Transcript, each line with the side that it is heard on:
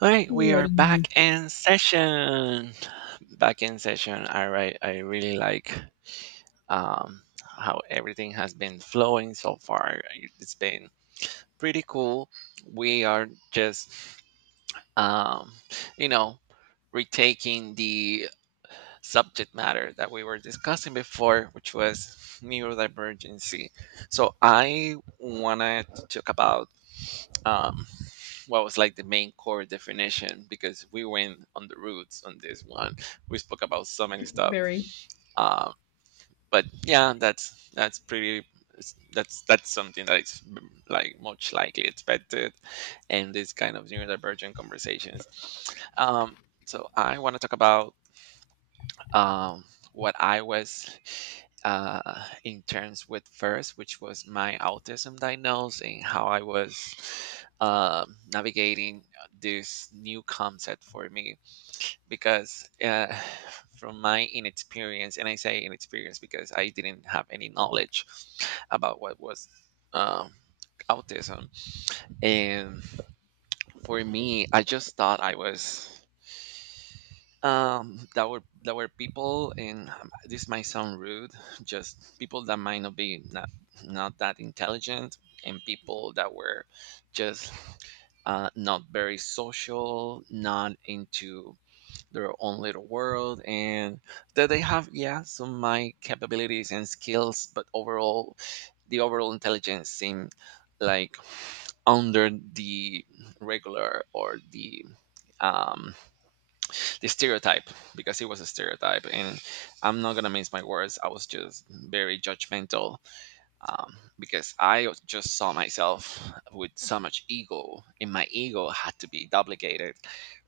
right: All right, we are
left: Ready.
right: back in session. Back in session. All right, I really like um, how everything has been flowing so far. It's been pretty cool. We are just, um, you know, retaking the subject matter that we were discussing before, which was neurodivergency. So I want to talk about. Um, what was like the main core definition because we went on the roots on this one. We spoke about so many stuff.
left: Very.
right: Um, but yeah, that's pretty that's something that is like much likely expected in this kind of neurodivergent conversations. Um, so I want to talk about um, what I was in terms with first, which was my autism diagnosis and how I was navigating this new concept for me. Because from my inexperience, and I say inexperience because I didn't have any knowledge about what was. Um, Autism and for me I just thought I was that were people and this might sound rude just people that might not be not that intelligent and people that were just not very social not into their own little world and that they have yeah some of my capabilities and skills but overall the overall intelligence seemed like under the regular or um the stereotype because it was a stereotype, and I'm not gonna mince my words, I was just very judgmental. um, because I just saw myself with so much ego and my ego had to be duplicated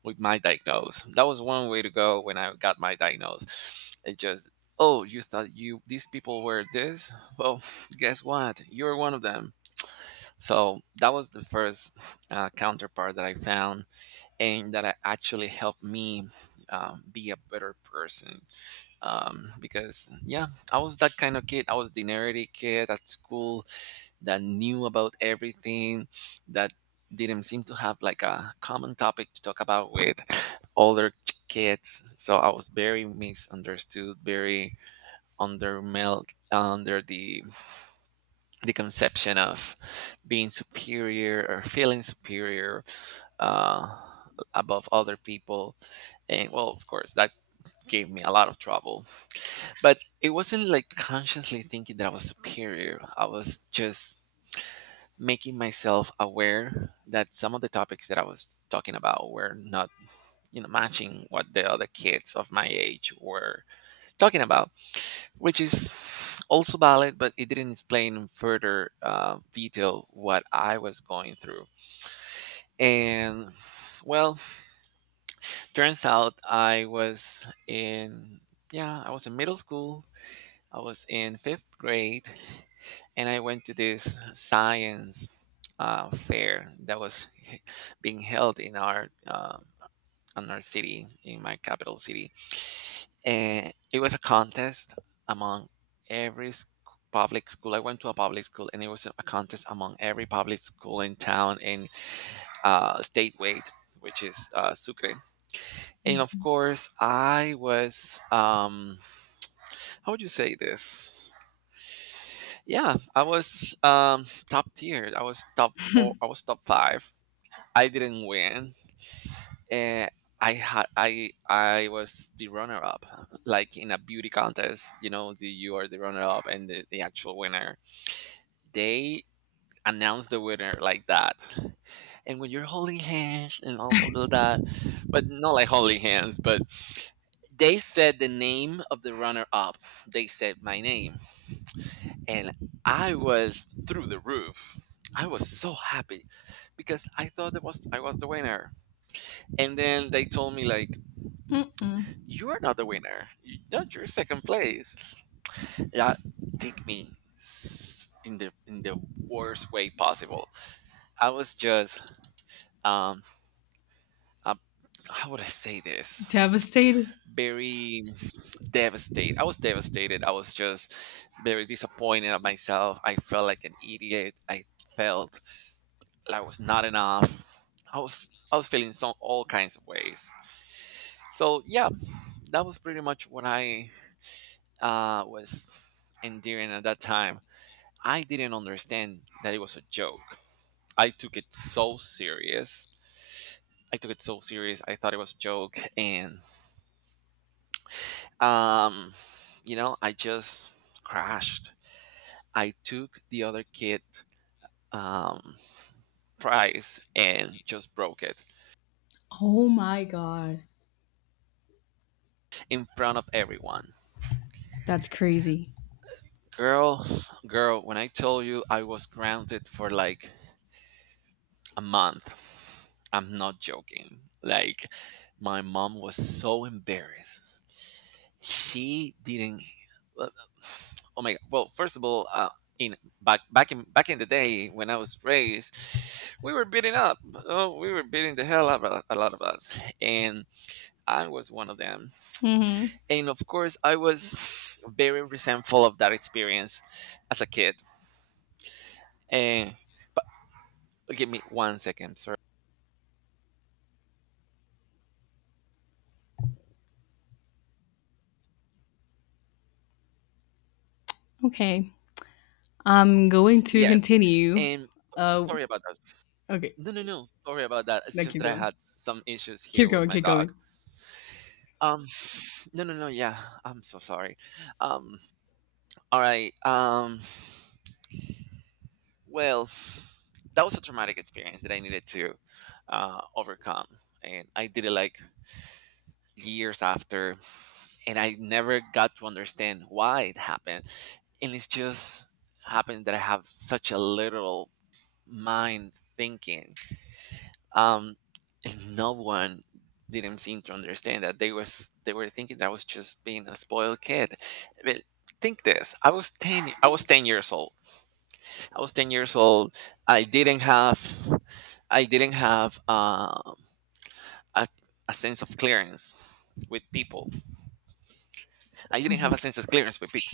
right: with my diagnose, that was one way to go. When I got my diagnose it just, oh you thought you these people were this, well guess what, you're one of them. So that was the first counterpart that I found and that actually helped me be a better person. Because yeah, I was that kind of kid. I was the nerdy kid at school that knew about everything, that didn't seem to have like a common topic to talk about with older kids. So I was very misunderstood, very under melt under the conception of being superior or feeling superior, uh, above other people. And well, of course, that gave me a lot of trouble. But it wasn't like consciously thinking that I was superior. I was just making myself aware that some of the topics that I was talking about were not, you know, matching what the other kids of my age were talking about, which is also valid, but it didn't explain in further detail what I was going through. And well, turns out I was in yeah, I was in middle school. I was in fifth grade, and I went to this science fair that was being held in our city, in my capital city, and it was a contest among every public school. I went to a public school, and it was a contest among every public school in town in state weight, which is Sucre. And of
left: Mhm.
right: course I was how would you say this, yeah I was top tier, I was top four, I was top five. I didn't win. And I was the runner up, like in a beauty contest, you know, the, you are the runner up and the actual winner, they announce the winner like that. And when you're holding hands and all of that, but not like holding hands, but they said the name of the runner up. They said my name. And I was through the roof. I was so happy because I thought that was I was the winner. And then they told me like,
left: Mm-mm.
right: you are not the winner. No, you're second place. That take me in the worst way possible. I was just um uh, how would I say this?
left: Devastated.
right: Very devastated. I was devastated. I was just very disappointed at myself. I felt like an idiot. I felt like I was not enough. I was feeling some all kinds of ways. So yeah, that was pretty much what I was enduring at that time. I didn't understand that it was a joke. I took it so serious. I took it so serious. I thought it was a joke, and um you know I just crashed. I took the other kid um prize and just broke it
left: Oh my god.
right: in front of everyone.
left: That's crazy.
right: Girl, girl, when I told you I was grounded for like a month, I'm not joking. Like, my mom was so embarrassed. She didn't, well, oh my god, well first of all, in back in the day when I was raised, we were beating up, oh we were beating the hell out of a lot of us, and I was one of them.
left: Hmm.
right: And of course I was very resentful of that experience as a kid. And but give me 1 second, sorry.
left: Okay. I'm going to
right: Yes,
left: continue.
right: and
left: Uh,
right: sorry about that.
left: okay.
right: No no no, sorry about that, it's
left: Now
right: just
left: keep
right: that I
left: going.
right: had some issues here
left: Keep
right: with
left: going.
right: my
left: Keep
right: dog.
left: going.
right: um No, no, no. Yeah, I'm so sorry. Um, all right. Well, that was a traumatic experience that I needed to overcome, and I did it like years after, and I never got to understand why it happened. And it's just happened that I have such a literal mind thinking, um, and no one didn't seem to understand that they were thinking that I was just being a spoiled kid. But think this: I was ten. I was 10 years old. I was 10 years old. I didn't have. I didn't have a a sense of clearance with people. I didn't have
left: Mhm.
right: a sense of clearance with people.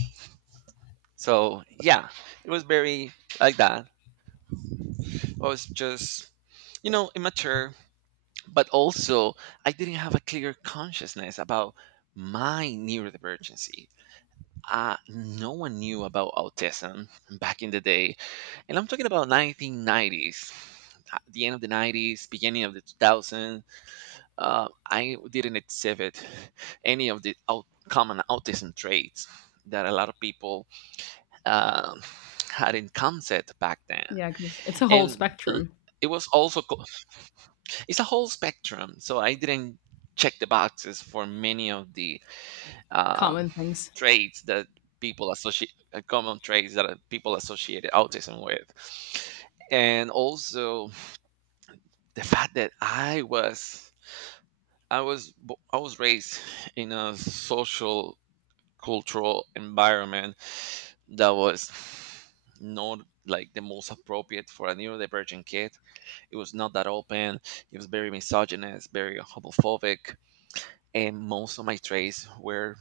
right: So yeah, it was very like that. I was just, you know, immature, but also I didn't have a clear consciousness about my neurodivergency. No one knew about autism back in the day, and I'm talking about 1990s. At the end of the 90s, beginning of the 2000s, I didn't exhibit any of the common autism traits that a lot of people um had in concept back then.
left: Yeah, because it's a whole
right: And l-
left: spectrum.
right: it was also it's a whole spectrum. So I didn't check the boxes for many of the um,
left: Common things.
right: traits that people associate, common traits that people associated autism with, and also the fact that I was, I was raised in a social cultural environment that was not like the most appropriate for a neurodivergent kid. It was not that open. It was very misogynist, very homophobic, and most of my trades were,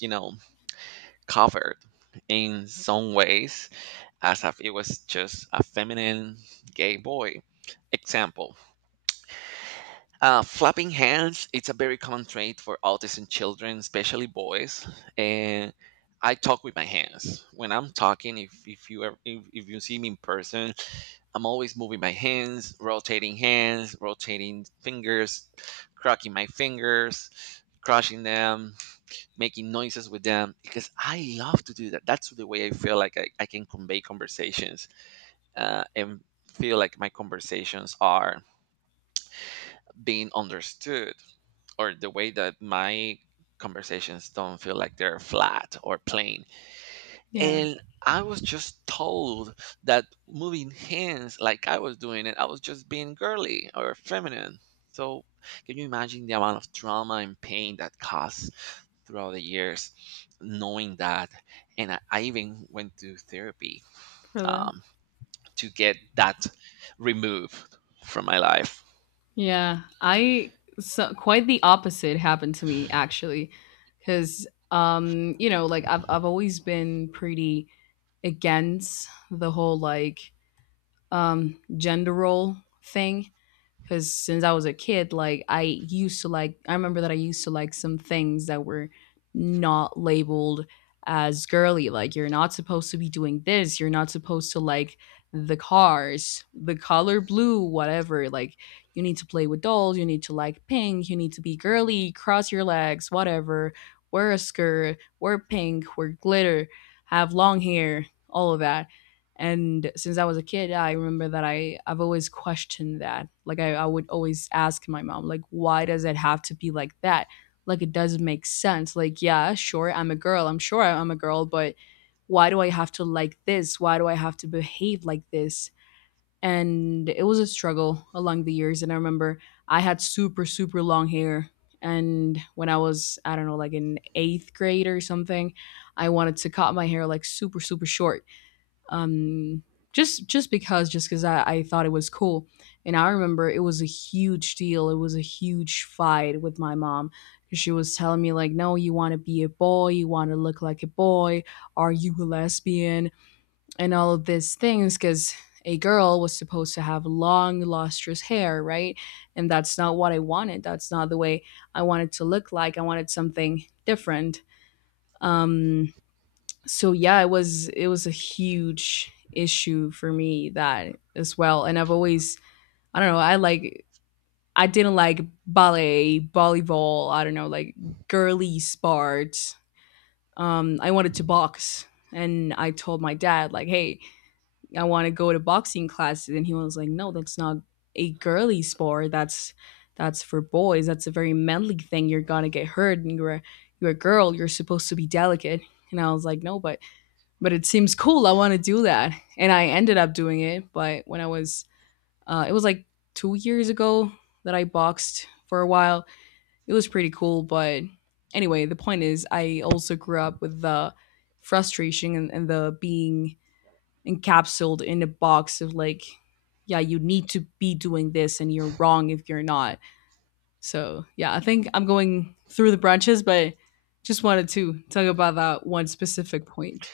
right: you know, covered in some ways as if it was just a feminine gay boy. Example, flapping hands, it's a very common trait for autism children, especially boys. And I talk with my hands. When I'm talking, if, you, ever, if you see me in person, I'm always moving my hands, rotating fingers, cracking my fingers, crushing them, making noises with them because I love to do that. That's the way I feel like I can convey conversations and feel like my conversations are being understood or the way that my conversations don't feel like they're flat or plain,
left: Yeah.
right: and I was just told that moving hands like I was doing it, I was just being girly or feminine. So, can you imagine the amount of trauma and pain that caused throughout the years knowing that? And I even went to therapy
left: For the.
right: um, to get that removed from my life.
left: Yeah. I. So, quite the opposite happened to me, actually. Because, you know, like I've always been pretty against the whole gender role thing, because since I was a kid, I used to like, I remember that I used to like some things that were not labeled as girly. Like, you're not supposed to be doing this. You're not supposed to like the cars, the color blue, whatever. Like, you need to play with dolls. You need to like pink. You need to be girly. Cross your legs. Whatever. Wear a skirt. Wear pink. Wear glitter. Have long hair. All of that. And since I was a kid, I remember that I've always questioned that, I would always ask my mom, like, why does it have to be like that? Like, it doesn't make sense. Like, yeah, sure, I'm a girl, I'm sure I'm a girl, but why do I have to like this? Why do I have to behave like this? And it was a struggle along the years, and I remember I had super super long hair, and when I was, I don't know, like in eighth grade or something, I wanted to cut my hair like super super short. um, just because I thought it was cool. And I remember it was a huge deal, it was a huge fight with my mom, because she was telling me like, no, you want to be a boy, you want to look like a boy, are you a lesbian? And all of these things, because a girl was supposed to have long lustrous hair, right? And that's not what I wanted, that's not the way I wanted to look like. I wanted something different. um so yeah, it was, it was a huge issue for me, that as well. And I've always, I don't know, I didn't like ballet, volleyball, I don't know, like girly sports. I wanted to box, and I told my dad like, hey, I want to go to boxing classes, and he was like, no, that's not a girly sport, that's for boys, that's a very manly thing, you're gonna get hurt, and you're a girl, you're supposed to be delicate. And I was like, no, but but it seems cool. I want to do that. And I ended up doing it. But when I was, it was like 2 years ago that I boxed for a while. It was pretty cool. But anyway, the point is, I also grew up with the frustration, and the being encapsulated in a box of like, yeah, you need to be doing this and you're wrong if you're not. So yeah, I think I'm going through the branches, but just wanted to talk about that one specific point.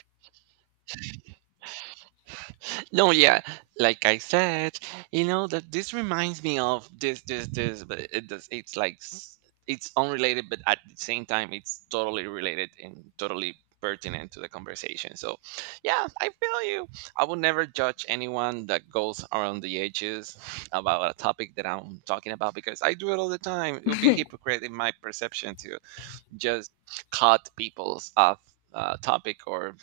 right: No, yeah, like I said, you know that this reminds me of this, but it does. It's like it's unrelated, but at the same time, it's totally related and totally pertinent to the conversation. So, yeah, I feel you. I will never judge anyone that goes around the edges about a topic that I'm talking about because I do it all the time. It would be hypocrite in my perception to just cut people's off topic or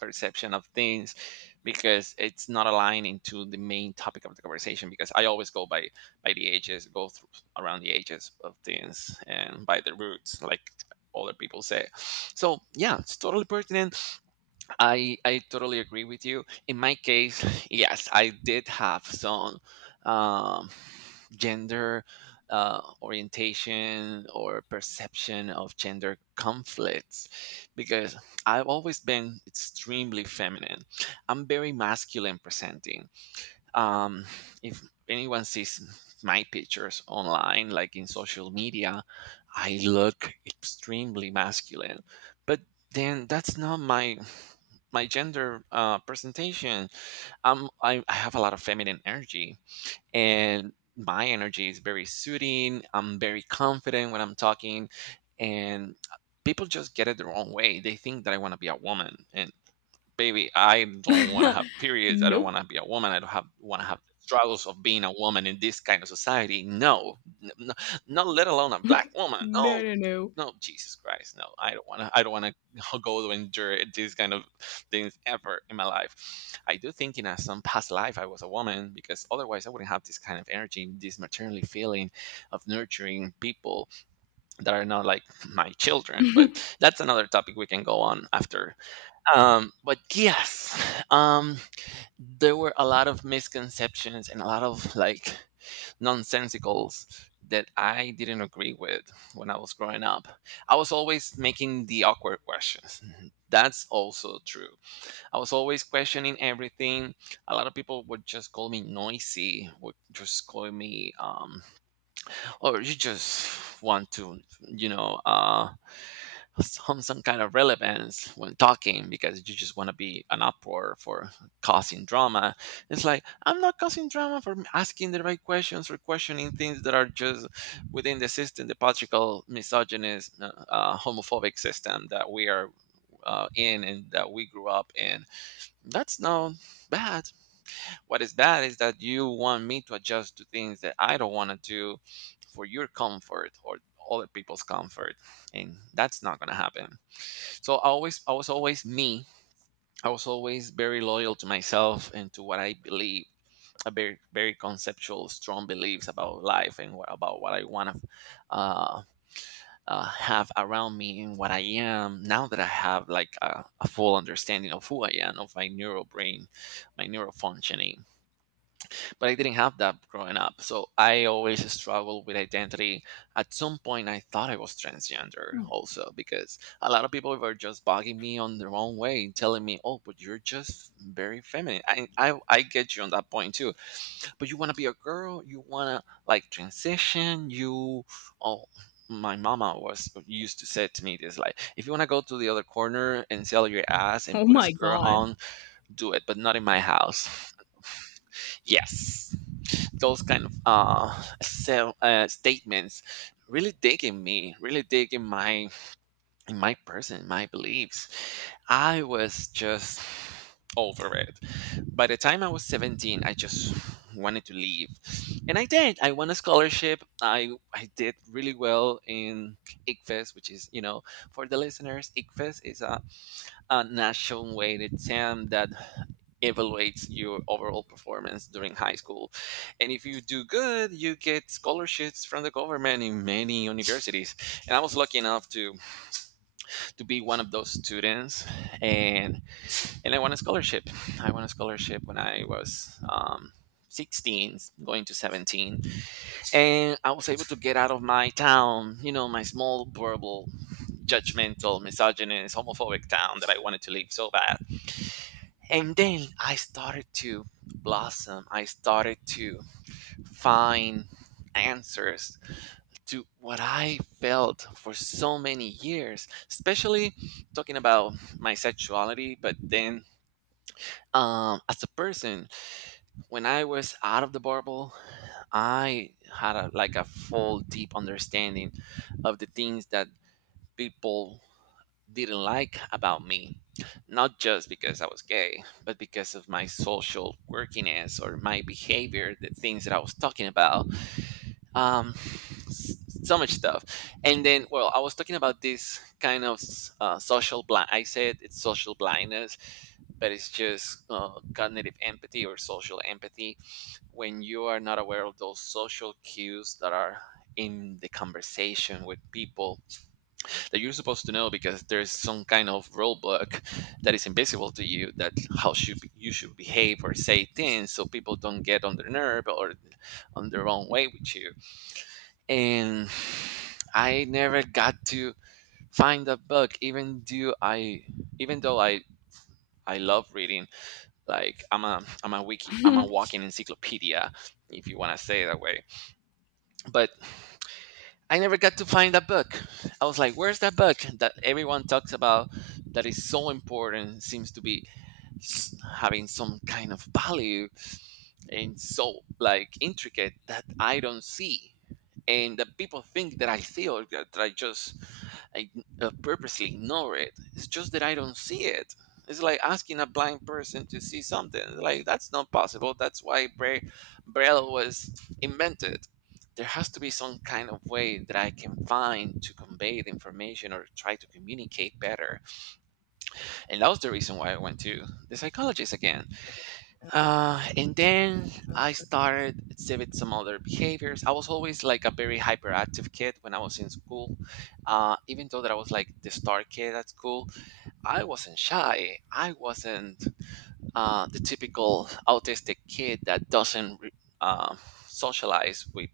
right: perception of things because it's not aligning to the main topic of the conversation, because I always go by the ages, go through around the ages of things and by the roots, like other people say. So yeah, it's totally pertinent. I totally agree with you. In my case, yes, I did have some um, gender orientation or perception of gender conflicts because I've always been extremely feminine. I'm very masculine presenting, um, if anyone sees my pictures online, like in social media, I look extremely masculine. But then that's not my gender presentation. I have a lot of feminine energy, and my energy is very soothing. I'm very confident when I'm talking, and people just get it the wrong way. They think that I want to be a woman, and baby, I don't want to have periods. I don't
left: Nope.
right: want to be a woman. I don't have want to have the struggles of being a woman in this kind of society. No, not let alone a black woman.
left: No,
right: No,
left: no,
right: no, Jesus Christ, no. I don't want to. I don't want to go to endure these kind of things ever in my life. I do think in a, some past life I was a woman, because otherwise I wouldn't have this kind of energy, this maternally feeling of nurturing people that are not like my children.
left: no.
right: But that's another topic we can go on after. But yes, um, there were a lot of misconceptions and a lot of, like, nonsensicals that I didn't agree with when I was growing up. I was always making the awkward questions. Mm-hmm. That's also true. I was always questioning everything. A lot of people would just call me noisy, would just call me, or, "You just want to, you know, uh, some kind of relevance when talking, because you just want to be an uproar for causing drama." It's like, I'm not causing drama for asking the right questions or questioning things that are just within the system, the patriarchal, misogynist, homophobic system that we are in and that we grew up in. That's not bad. What is bad is that you want me to adjust to things that I don't want to do for your comfort or other people's comfort, and that's not going to happen. So I was always me. I was always very loyal to myself and to what I believe. A very, very conceptual, strong beliefs about life and what, about what I want to uh, have around me and what I am. Now that I have, like, a full understanding of who I am, of my neural brain, my neural functioning, but I didn't have that growing up. So I always struggled with identity. At some point, I thought I was transgender also, because a lot of people were just bugging me on the wrong way, telling me, "Oh, but you're just very feminine." I get you on that point too. But you want to be a girl. You want to, like, transition. You oh. My mama was used to say to me this, like, if you want to go to the other corner and sell your ass and
left: Oh
right: put a
left: my
right: skirt
left: god.
right: on, do it, but not in my house. Yes, those kind of self statements really dig in me, really dig in my person, my beliefs. I was just over it. By the time I was 17, I just wanted to leave, and I did. I won a scholarship. I did really well in ICFES, which is, for the listeners, ICFES is a national weighted exam that evaluates your overall performance during high school. And if you do good, you get scholarships from the government in many universities. And I was lucky enough to be one of those students, and I won a scholarship. I won a scholarship when I was 16, going to 17, and I was able to get out of my town, my small, verbal, judgmental, misogynist, homophobic town that I wanted to leave so bad. And then I started to blossom. I started to find answers to what I felt for so many years, especially talking about my sexuality. But then, as a person, when I was out of the bubble, I had a, like, a full, deep understanding of the things that people didn't like about me, not just because I was gay, but because of my social quirkiness or my behavior, the things that I was talking about, um, s- so much stuff. And then, well, I was talking about this kind of social blind. I said it's social blindness, but it's just cognitive empathy or social empathy, when you are not aware of those social cues that are in the conversation with people, that you're supposed to know because there's some kind of rule book that is invisible to you, that how should be- you should behave or say things so people don't get on their nerve or on their own way with you. And I never got to find that book, even though even though i I love reading. Like, I'm a wiki, I'm a walking encyclopedia, if you want to say it that way. But I never got to find that book. I was like, where's that book that everyone talks about, that is so important, seems to be having some kind of value, and so, like, intricate that I don't see, and that people think that I see or that I just I purposely ignore it. It's just that I don't see it. It's like asking a blind person to see something. Like, that's not possible. That's why Braille was invented. There has to be some kind of way that I can find to convey the information or try to communicate better. And that was the reason why I went to the psychologist again. And then I started exhibit some other behaviors. I was always like a very hyperactive kid when I was in school. Even though that I was like the star kid at school, I wasn't shy. I wasn't the typical autistic kid that doesn't uh, socialize with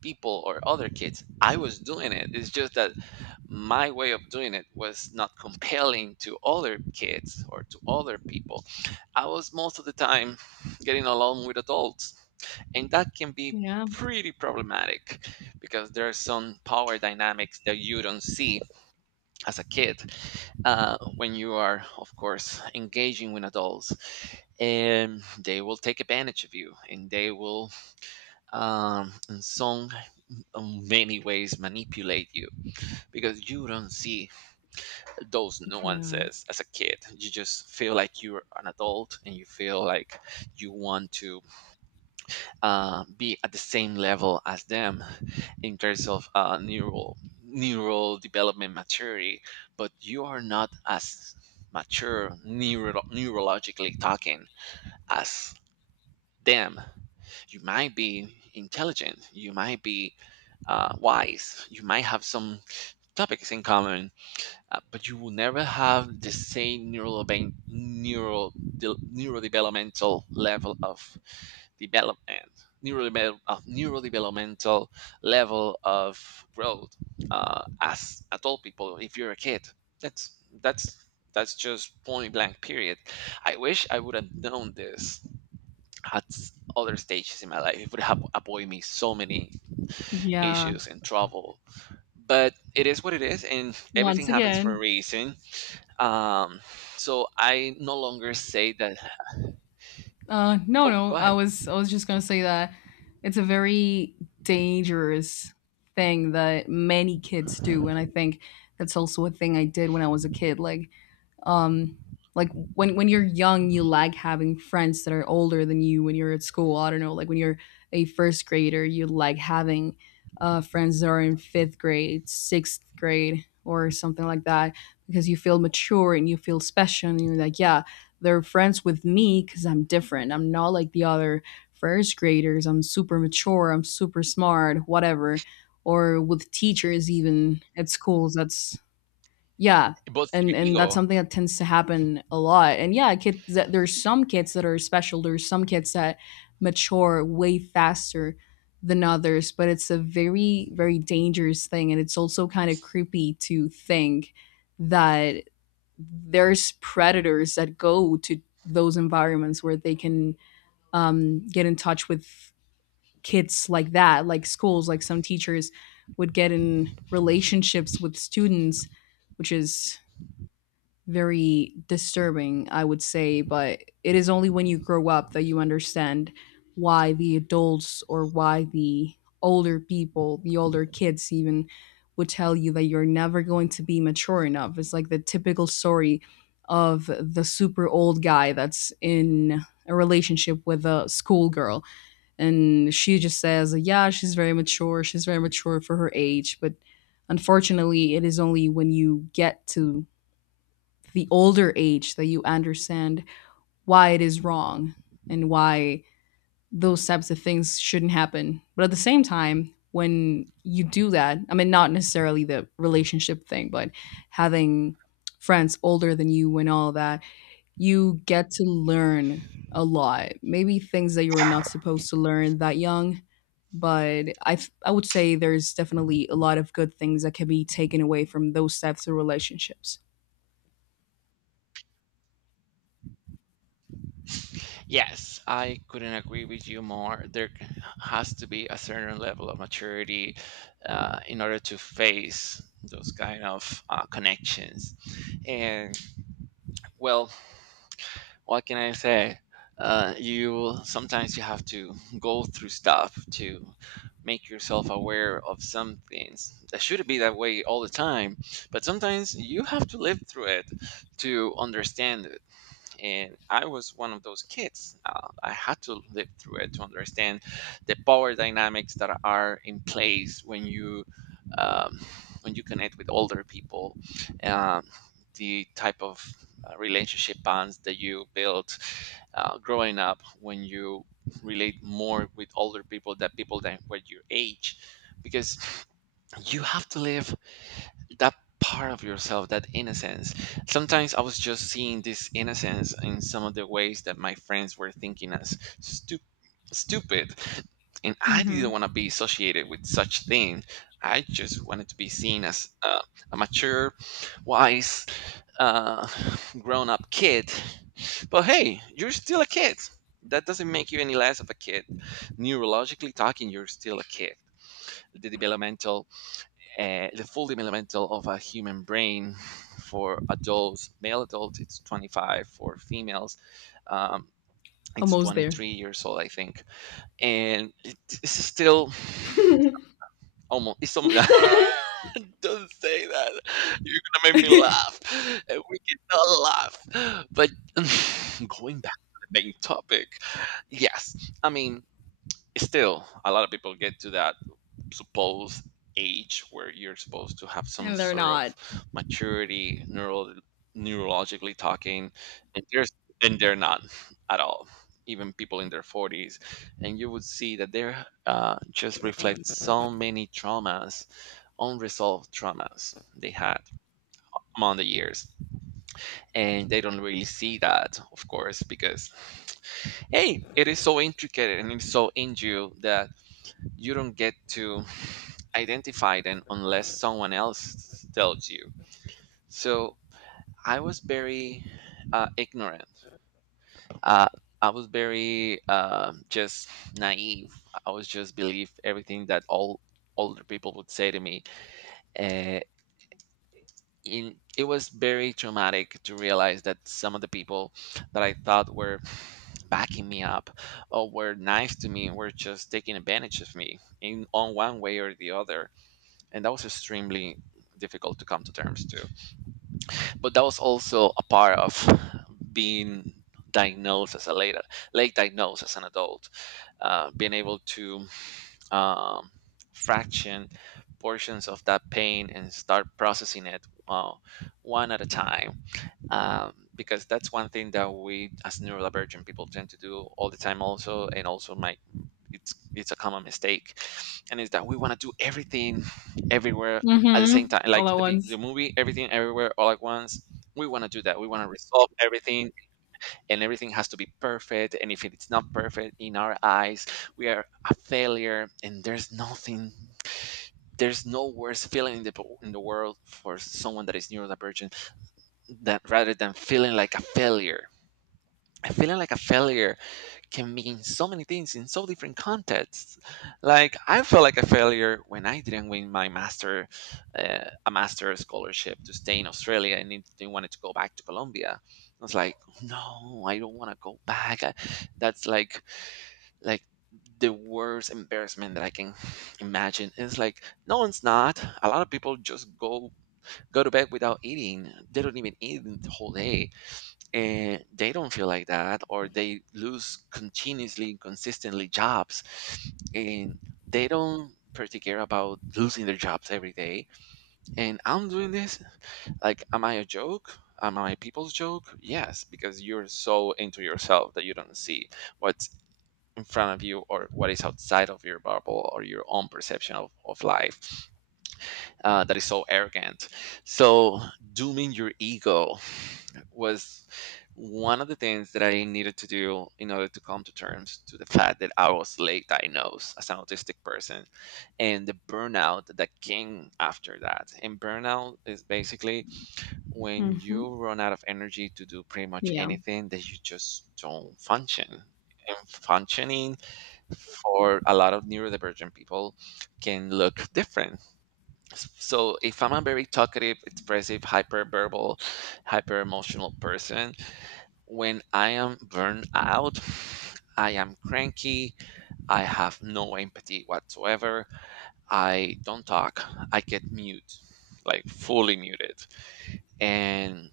right: people or other kids. I was doing it. It's just that my way of doing it was not compelling to other kids or to other people. I was most of the time getting along with adults, and that can be
left: Yeah.
right: pretty problematic, because there are some power dynamics that you don't see as a kid, when you are, of course, engaging with adults. And they will take advantage of you, and they will, um, in some in many ways, manipulate you, because you don't see those
left: Yeah.
right: nuances as a kid. You just feel like you're an adult and you feel like you want to be at the same level as them in terms of neural development maturity, but you are not as mature, neurologically talking, as them. You might be intelligent. You might be wise. You might have some topics in common, but you will never have the same neural neurodevelopmental level of development, neurodevelopmental level of growth, as adult people if you're a kid. That's that's that's just point blank period. I wish I would have known this at other stages in my life. It would have avoided me so many
left: Yeah.
right: issues and trouble, but it is what it is and everything
left: Once
right: happens for a
left: again.
right: reason. um, so I no longer say that.
left: No,
right: Oh,
left: no.
right: go ahead.
left: I was just gonna say that it's a very dangerous thing that many kids do, and I think that's also a thing I did when I was a kid. Um like when you're young, you like having friends that are older than you when you're at school. I don't know, like when you're a first grader, you like having friends that are in fifth grade, sixth grade, or something like that, because you feel mature and you feel special, and you're like, yeah, they're friends with me because I'm different, I'm not like the other first graders, I'm super mature, I'm super smart, whatever. Or with teachers, even, at schools. That's, yeah.
right: It boosts your
left: And that's
right: ego.
left: something that tends to happen a lot. And yeah, kids that, there's some kids that are special there's some kids that mature way faster than others. But it's a very very dangerous thing, and it's also kind of creepy to think that there's predators that go to those environments where they can, get in touch with kids like that, like schools, like some teachers would get in relationships with students, which is very disturbing, I would say. But it is only when you grow up that you understand why the adults, or why the older people, the older kids even, would tell you that you're never going to be mature enough. It's like the typical story of the super old guy that's in a relationship with a schoolgirl, and she just says, yeah, she's very mature, she's very mature for her age. But unfortunately, it is only when you get to the older age that you understand why it is wrong and why those types of things shouldn't happen. But at the same time, when you do that, I mean, not necessarily the relationship thing, but having friends older than you and all that, you get to learn a lot. Maybe things that you were not supposed to learn that young. But I would say there's definitely a lot of good things that can be taken away from those types of relationships.
right: Yes, I couldn't agree with you more. There has to be a certain level of maturity in order to face those kind of connections. And, well, what can I say? You sometimes you have to go through stuff to make yourself aware of some things. That shouldn't be that way all the time, but sometimes you have to live through it to understand, and I was one of those kids. I had to live through it to understand the power dynamics that are in place um, when you connect with older people, um, the type of relationship bonds that you built growing up, when you relate more with older people than people that were your age, because you have to live that part of yourself, that innocence. Sometimes I was just seeing this innocence in some of the ways that my friends were thinking as stupid. And I didn't want to be associated with such thing. I just wanted to be seen as a mature, wise, uh, grown-up kid. But hey, you're still a kid. That doesn't make you any less of a kid. Neurologically talking, you're still a kid. The developmental the full developmental of a human brain for adults, male adults, it's 25. For females, um, it's
left: Almost there.
right: 23 years old, I think. And it, it's still almost, it's almost, don't say that. You're gonna make me laugh. And we cannot laugh. But going back to the main topic, yes, I mean, still, a lot of people get to that supposed age where you're supposed to have some
left: And they're
right: sort
left: not.
right: of maturity neural neurologically talking and there's and they're not at all, even people in their 40s, and you would see that they're just reflect so many traumas, unresolved traumas they had among the years, and they don't really see that, of course, because hey, it is so intricate and it's so in you that you don't get to identify them unless someone else tells you. So I was very ignorant. Uh, I was very just naive. I was just believe everything that all older people would say to me. Uh, it was very traumatic to realize that some of the people that I thought were backing me up or were nice to me were just taking advantage of me in on one way or the other, and that was extremely difficult to come to terms to. But that was also a part of being diagnosed as a later late diagnosed as an adult, being able to um, fraction portions of that pain and start processing it, uh, one at a time, because that's one thing that we as neurodivergent people tend to do all the time. Also and also my, it's a common mistake, and is that we want to do everything everywhere at the same
left: Mhm.
right: time,
left: All
right: like
left: at
right: the, the
left: once.
right: movie Everything Everywhere All at Once. We want to do that, we want to resolve everything, and everything has to be perfect, and if it's not perfect in our eyes, we are a failure, and there's no worse feeling in the, in the world for someone that is neurodivergent that rather than feeling like a failure. And feeling like a failure can mean so many things in so different contexts. Like, I felt like a failure when I didn't win my master, a master scholarship to stay in Australia, and they wanted to go back to Colombia. I was like, no, I don't want to go back. That's like, like the worst embarrassment that I can imagine. It's like, no, it's not. A lot of people just go to bed without eating. They don't even eat the whole day, and they don't feel like that. Or they lose continuously and consistently jobs, and they don't particular about losing their jobs every day. And I'm doing this like, am I a joke? Am I people's joke? Yes, because you're so into yourself that you don't see what's in front of you, or what is outside of your bubble or your own perception of life, that is so arrogant. So dooming your ego was one of the things that I needed to do in order to come to terms to the fact that I was late diagnosed as an autistic person, and the burnout that came after that. And burnout is basically when
left: Mhm.
right: you run out of energy to do pretty much
left: Yeah.
right: anything, that you just don't function. And functioning for a lot of neurodivergent people can look different. So if I'm a very talkative, expressive, hyperverbal, hyper emotional person, when I am burned out, I am cranky, I have no empathy whatsoever, I don't talk, I get mute, like fully muted. And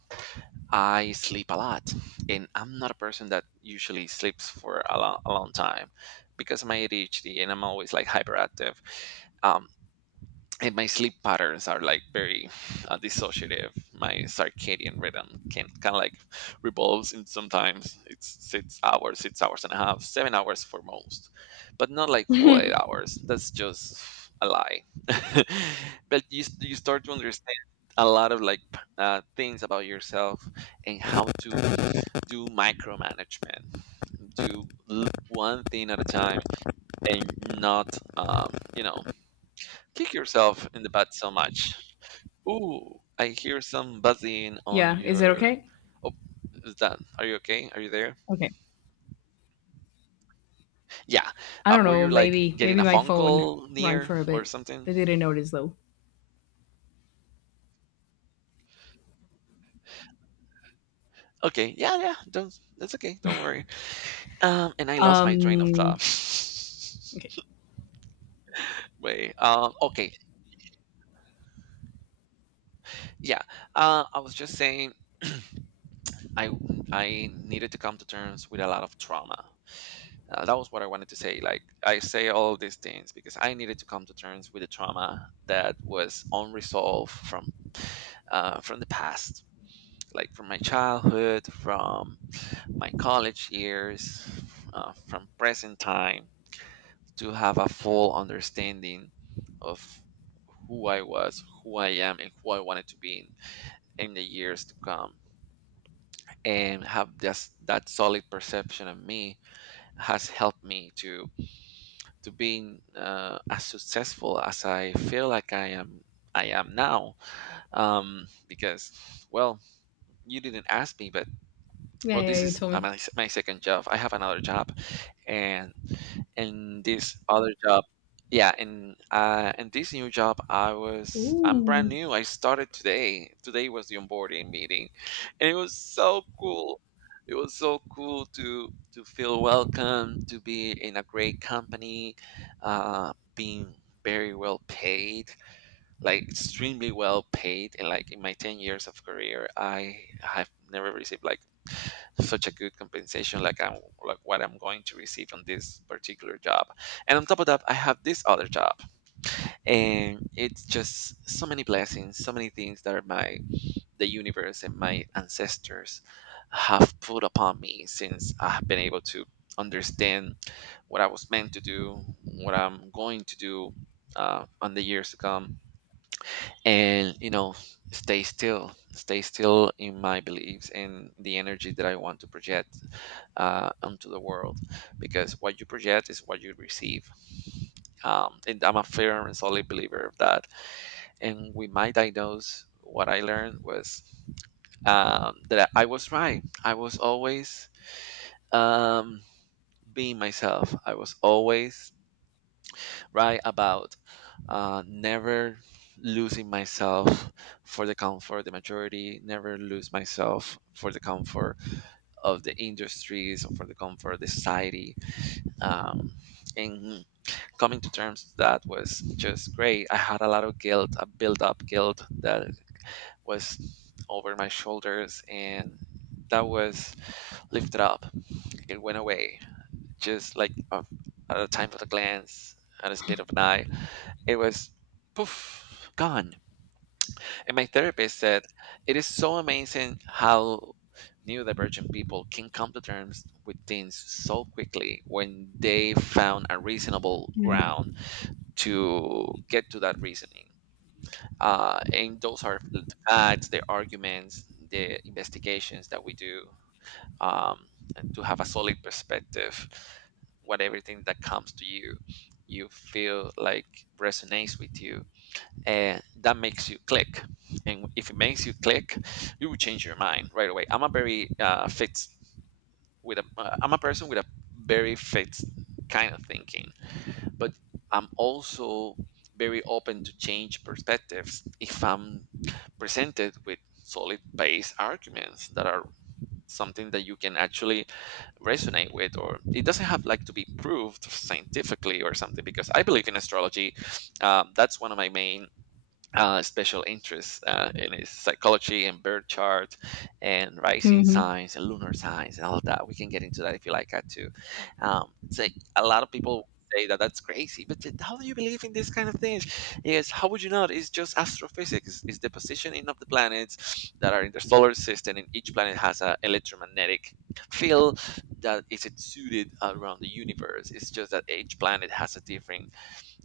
right: I sleep a lot. And I'm not a person that usually sleeps for a long time, because of my ADHD, and I'm always like hyperactive. Um, and my sleep patterns are like very dissociative. My circadian rhythm can kind of like revolves, and sometimes it's 6 hours, 6 hours and a half, 7 hours for most, but not like full eight hours. That's just a lie. But you start to understand a lot of like things about yourself, and how to do micromanagement, do one thing at a time, and not kick yourself in the butt so much. Ooh, I hear some buzzing on
left: Yeah. Is it
right: your.
left: okay?
right: Oh, is that? Are you okay? Are you there?
left: Okay.
right: Yeah.
left: I don't
right: Were
left: know.
right: you like getting
left: Maybe
right: a
left: my
right: phone
left: phone
right: call
left: rang
right: near
left: for a
right: or
left: bit.
right: something?
left: They didn't notice though.
right: Okay. Yeah, yeah. Don't. That's okay. Don't worry. And I lost my train of thought.
left: Um. Okay.
right: Wait. Okay. Yeah. I was just saying I I needed to come to terms with a lot of trauma. That was what I wanted to say. Like, I say all these things because I needed to come to terms with the trauma that was unresolved from the past, like from my childhood, from my college years, from present time, to have a full understanding of who I was, who I am, and who I wanted to be in the years to come. And have this that solid perception of me has helped me to being as successful as I feel like I am now, because well, you didn't ask me, but
left: Yeah.
right: well,
left: Yeah.
right: this
left: You
right: is
left: told me.
right: my second job. I have another job, and in this other job, yeah. And in this new job, I'm brand
left: Ooh.
right: new. I started today. Today was the onboarding meeting, and it was so cool. It was so cool to feel welcome, to be in a great company, being very well paid, like extremely well paid. And like in my 10 years of career, I have never received like such a good compensation, like I'm like what I'm going to receive on this particular job. And on top of that, I have this other job. And it's just so many blessings, so many things that are my the universe and my ancestors have put upon me since I've been able to understand what I was meant to do, what I'm going to do on the years to come. And you know, stay still in my beliefs and the energy that I want to project onto the world, because what you project is what you receive. And I'm a firm and solid believer of that. And with my diagnose, what I learned was, that I was right. I was always um, being myself. I was always right about never losing myself for the comfort the majority, never lose myself for the comfort of the industries or for the comfort of the society. um, and coming to terms with that was just great. I had a lot of guilt, a built up guilt that was over my shoulders, and that was lifted up. It went away just like at a time of a glance, at a speed of an eye. It was poof, gone. And my therapist said, it is so amazing how neurodivergent people can come to terms with things so quickly when they found a reasonable
left: Yeah.
right: ground to get to that reasoning. And those are the facts, the arguments, the investigations that we do, um, and to have a solid perspective. What everything that comes to you, you feel like resonates with you, that makes you click. And if it makes you click, you will change your mind right away. I'm a very fixed with a I'm a person with a very fixed kind of thinking. But I'm also very open to change perspectives if I'm presented with solid base arguments, that are something that you can actually resonate with, or it doesn't have like to be proved scientifically or something. Because I believe in astrology. That's one of my main special interests, in his psychology and birth chart, and rising
left: Mhm.
right: signs and lunar signs and all of that. We can get into that if you like that too. It's like a lot of people say that that's crazy, but then how do you believe in this kind of things? Yes, how would you not? It's just astrophysics. It's the positioning of the planets that are in the solar system, and each planet has an electromagnetic field that is exuded around the universe. It's just that each planet has a different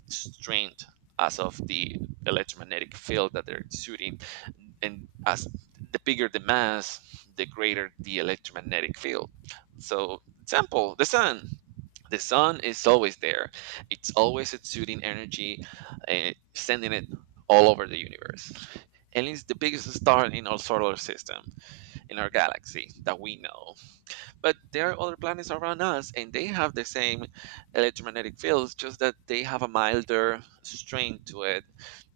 right: strength as of the electromagnetic field that they're exuding. And as the bigger the mass, the greater the electromagnetic field. So example, the sun. The sun is always there. It's always exuding energy and sending it all over the universe. And it's the biggest star in our solar system, in our galaxy that we know. But there are other planets around us, and they have the same electromagnetic fields, just that they have a milder strain to it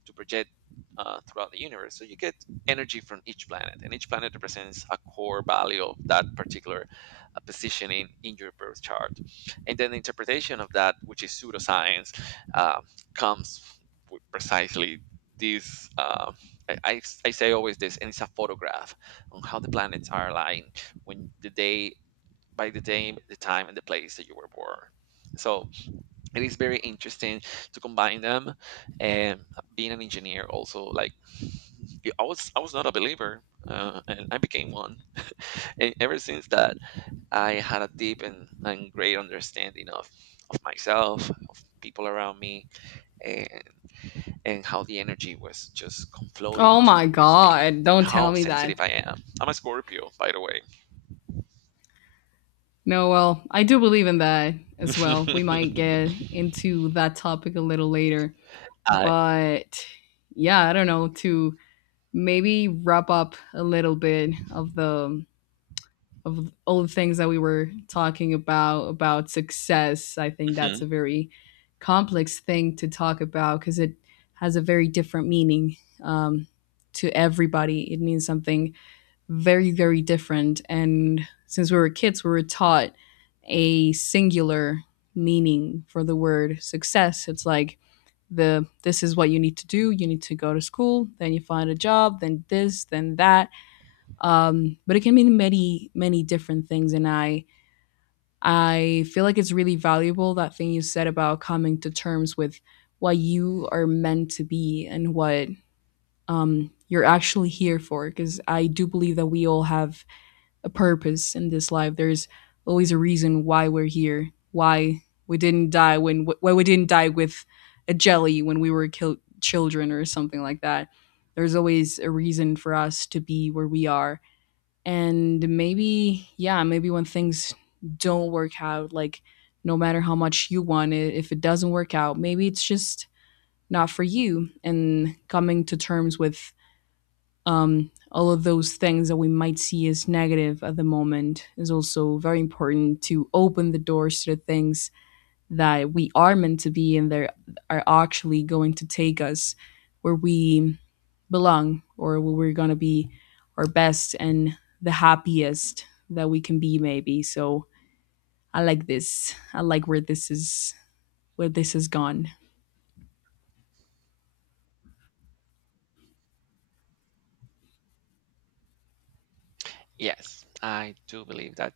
right: to project throughout the universe. So you get energy from each planet, and each planet represents a core value of that particular position in your birth chart. And then the interpretation of that, which is pseudoscience, uh, comes with precisely this. I say always this, and it's a photograph on how the planets are aligned when the day by the day, the time, and the place that you were born. So it is very interesting to combine them. And being an engineer, also, like I was not a believer, and I became one. And ever since that, I had a deep and great understanding of myself, of people around me, and and how the energy was just come
left: Oh my
right: with me,
left: god!
right: and
left: Don't tell
right: how
left: me that.
right: sensitive I am. I'm a Scorpio, by the way.
left: No. Well, I do believe in that as well. We might get into that topic a little later,
right: I
left: but yeah, I don't know. To maybe wrap up a little bit of the of all the things that we were talking about success, I think that's a very complex thing to talk about, because it has a very different meaning. um, to everybody it means something very very different. And since we were kids, we were taught a singular meaning for the word success. It's like the, this is what you need to do, you need to go to school, then you find a job, then this, then that. But it can mean many many different things. And I feel like it's really valuable, that thing you said about coming to terms with what you are meant to be and what, you're actually here for. Because I do believe that we all have a purpose in this life. There's always a reason why we're here, why we didn't die with a jelly when we were children or something like that. There's always a reason for us to be where we are. And maybe, yeah, maybe when things don't work out, like, no matter how much you want it, if it doesn't work out, maybe it's just not for you. And coming to terms with, all of those things that we might see as negative at the moment is also very important to open the doors to the things that we are meant to be, and they are actually going to take us where we belong, or where we're going to be our best and the happiest that we can be, maybe. So I like this, I like where this is, where this has gone.
right: Yes, I do believe that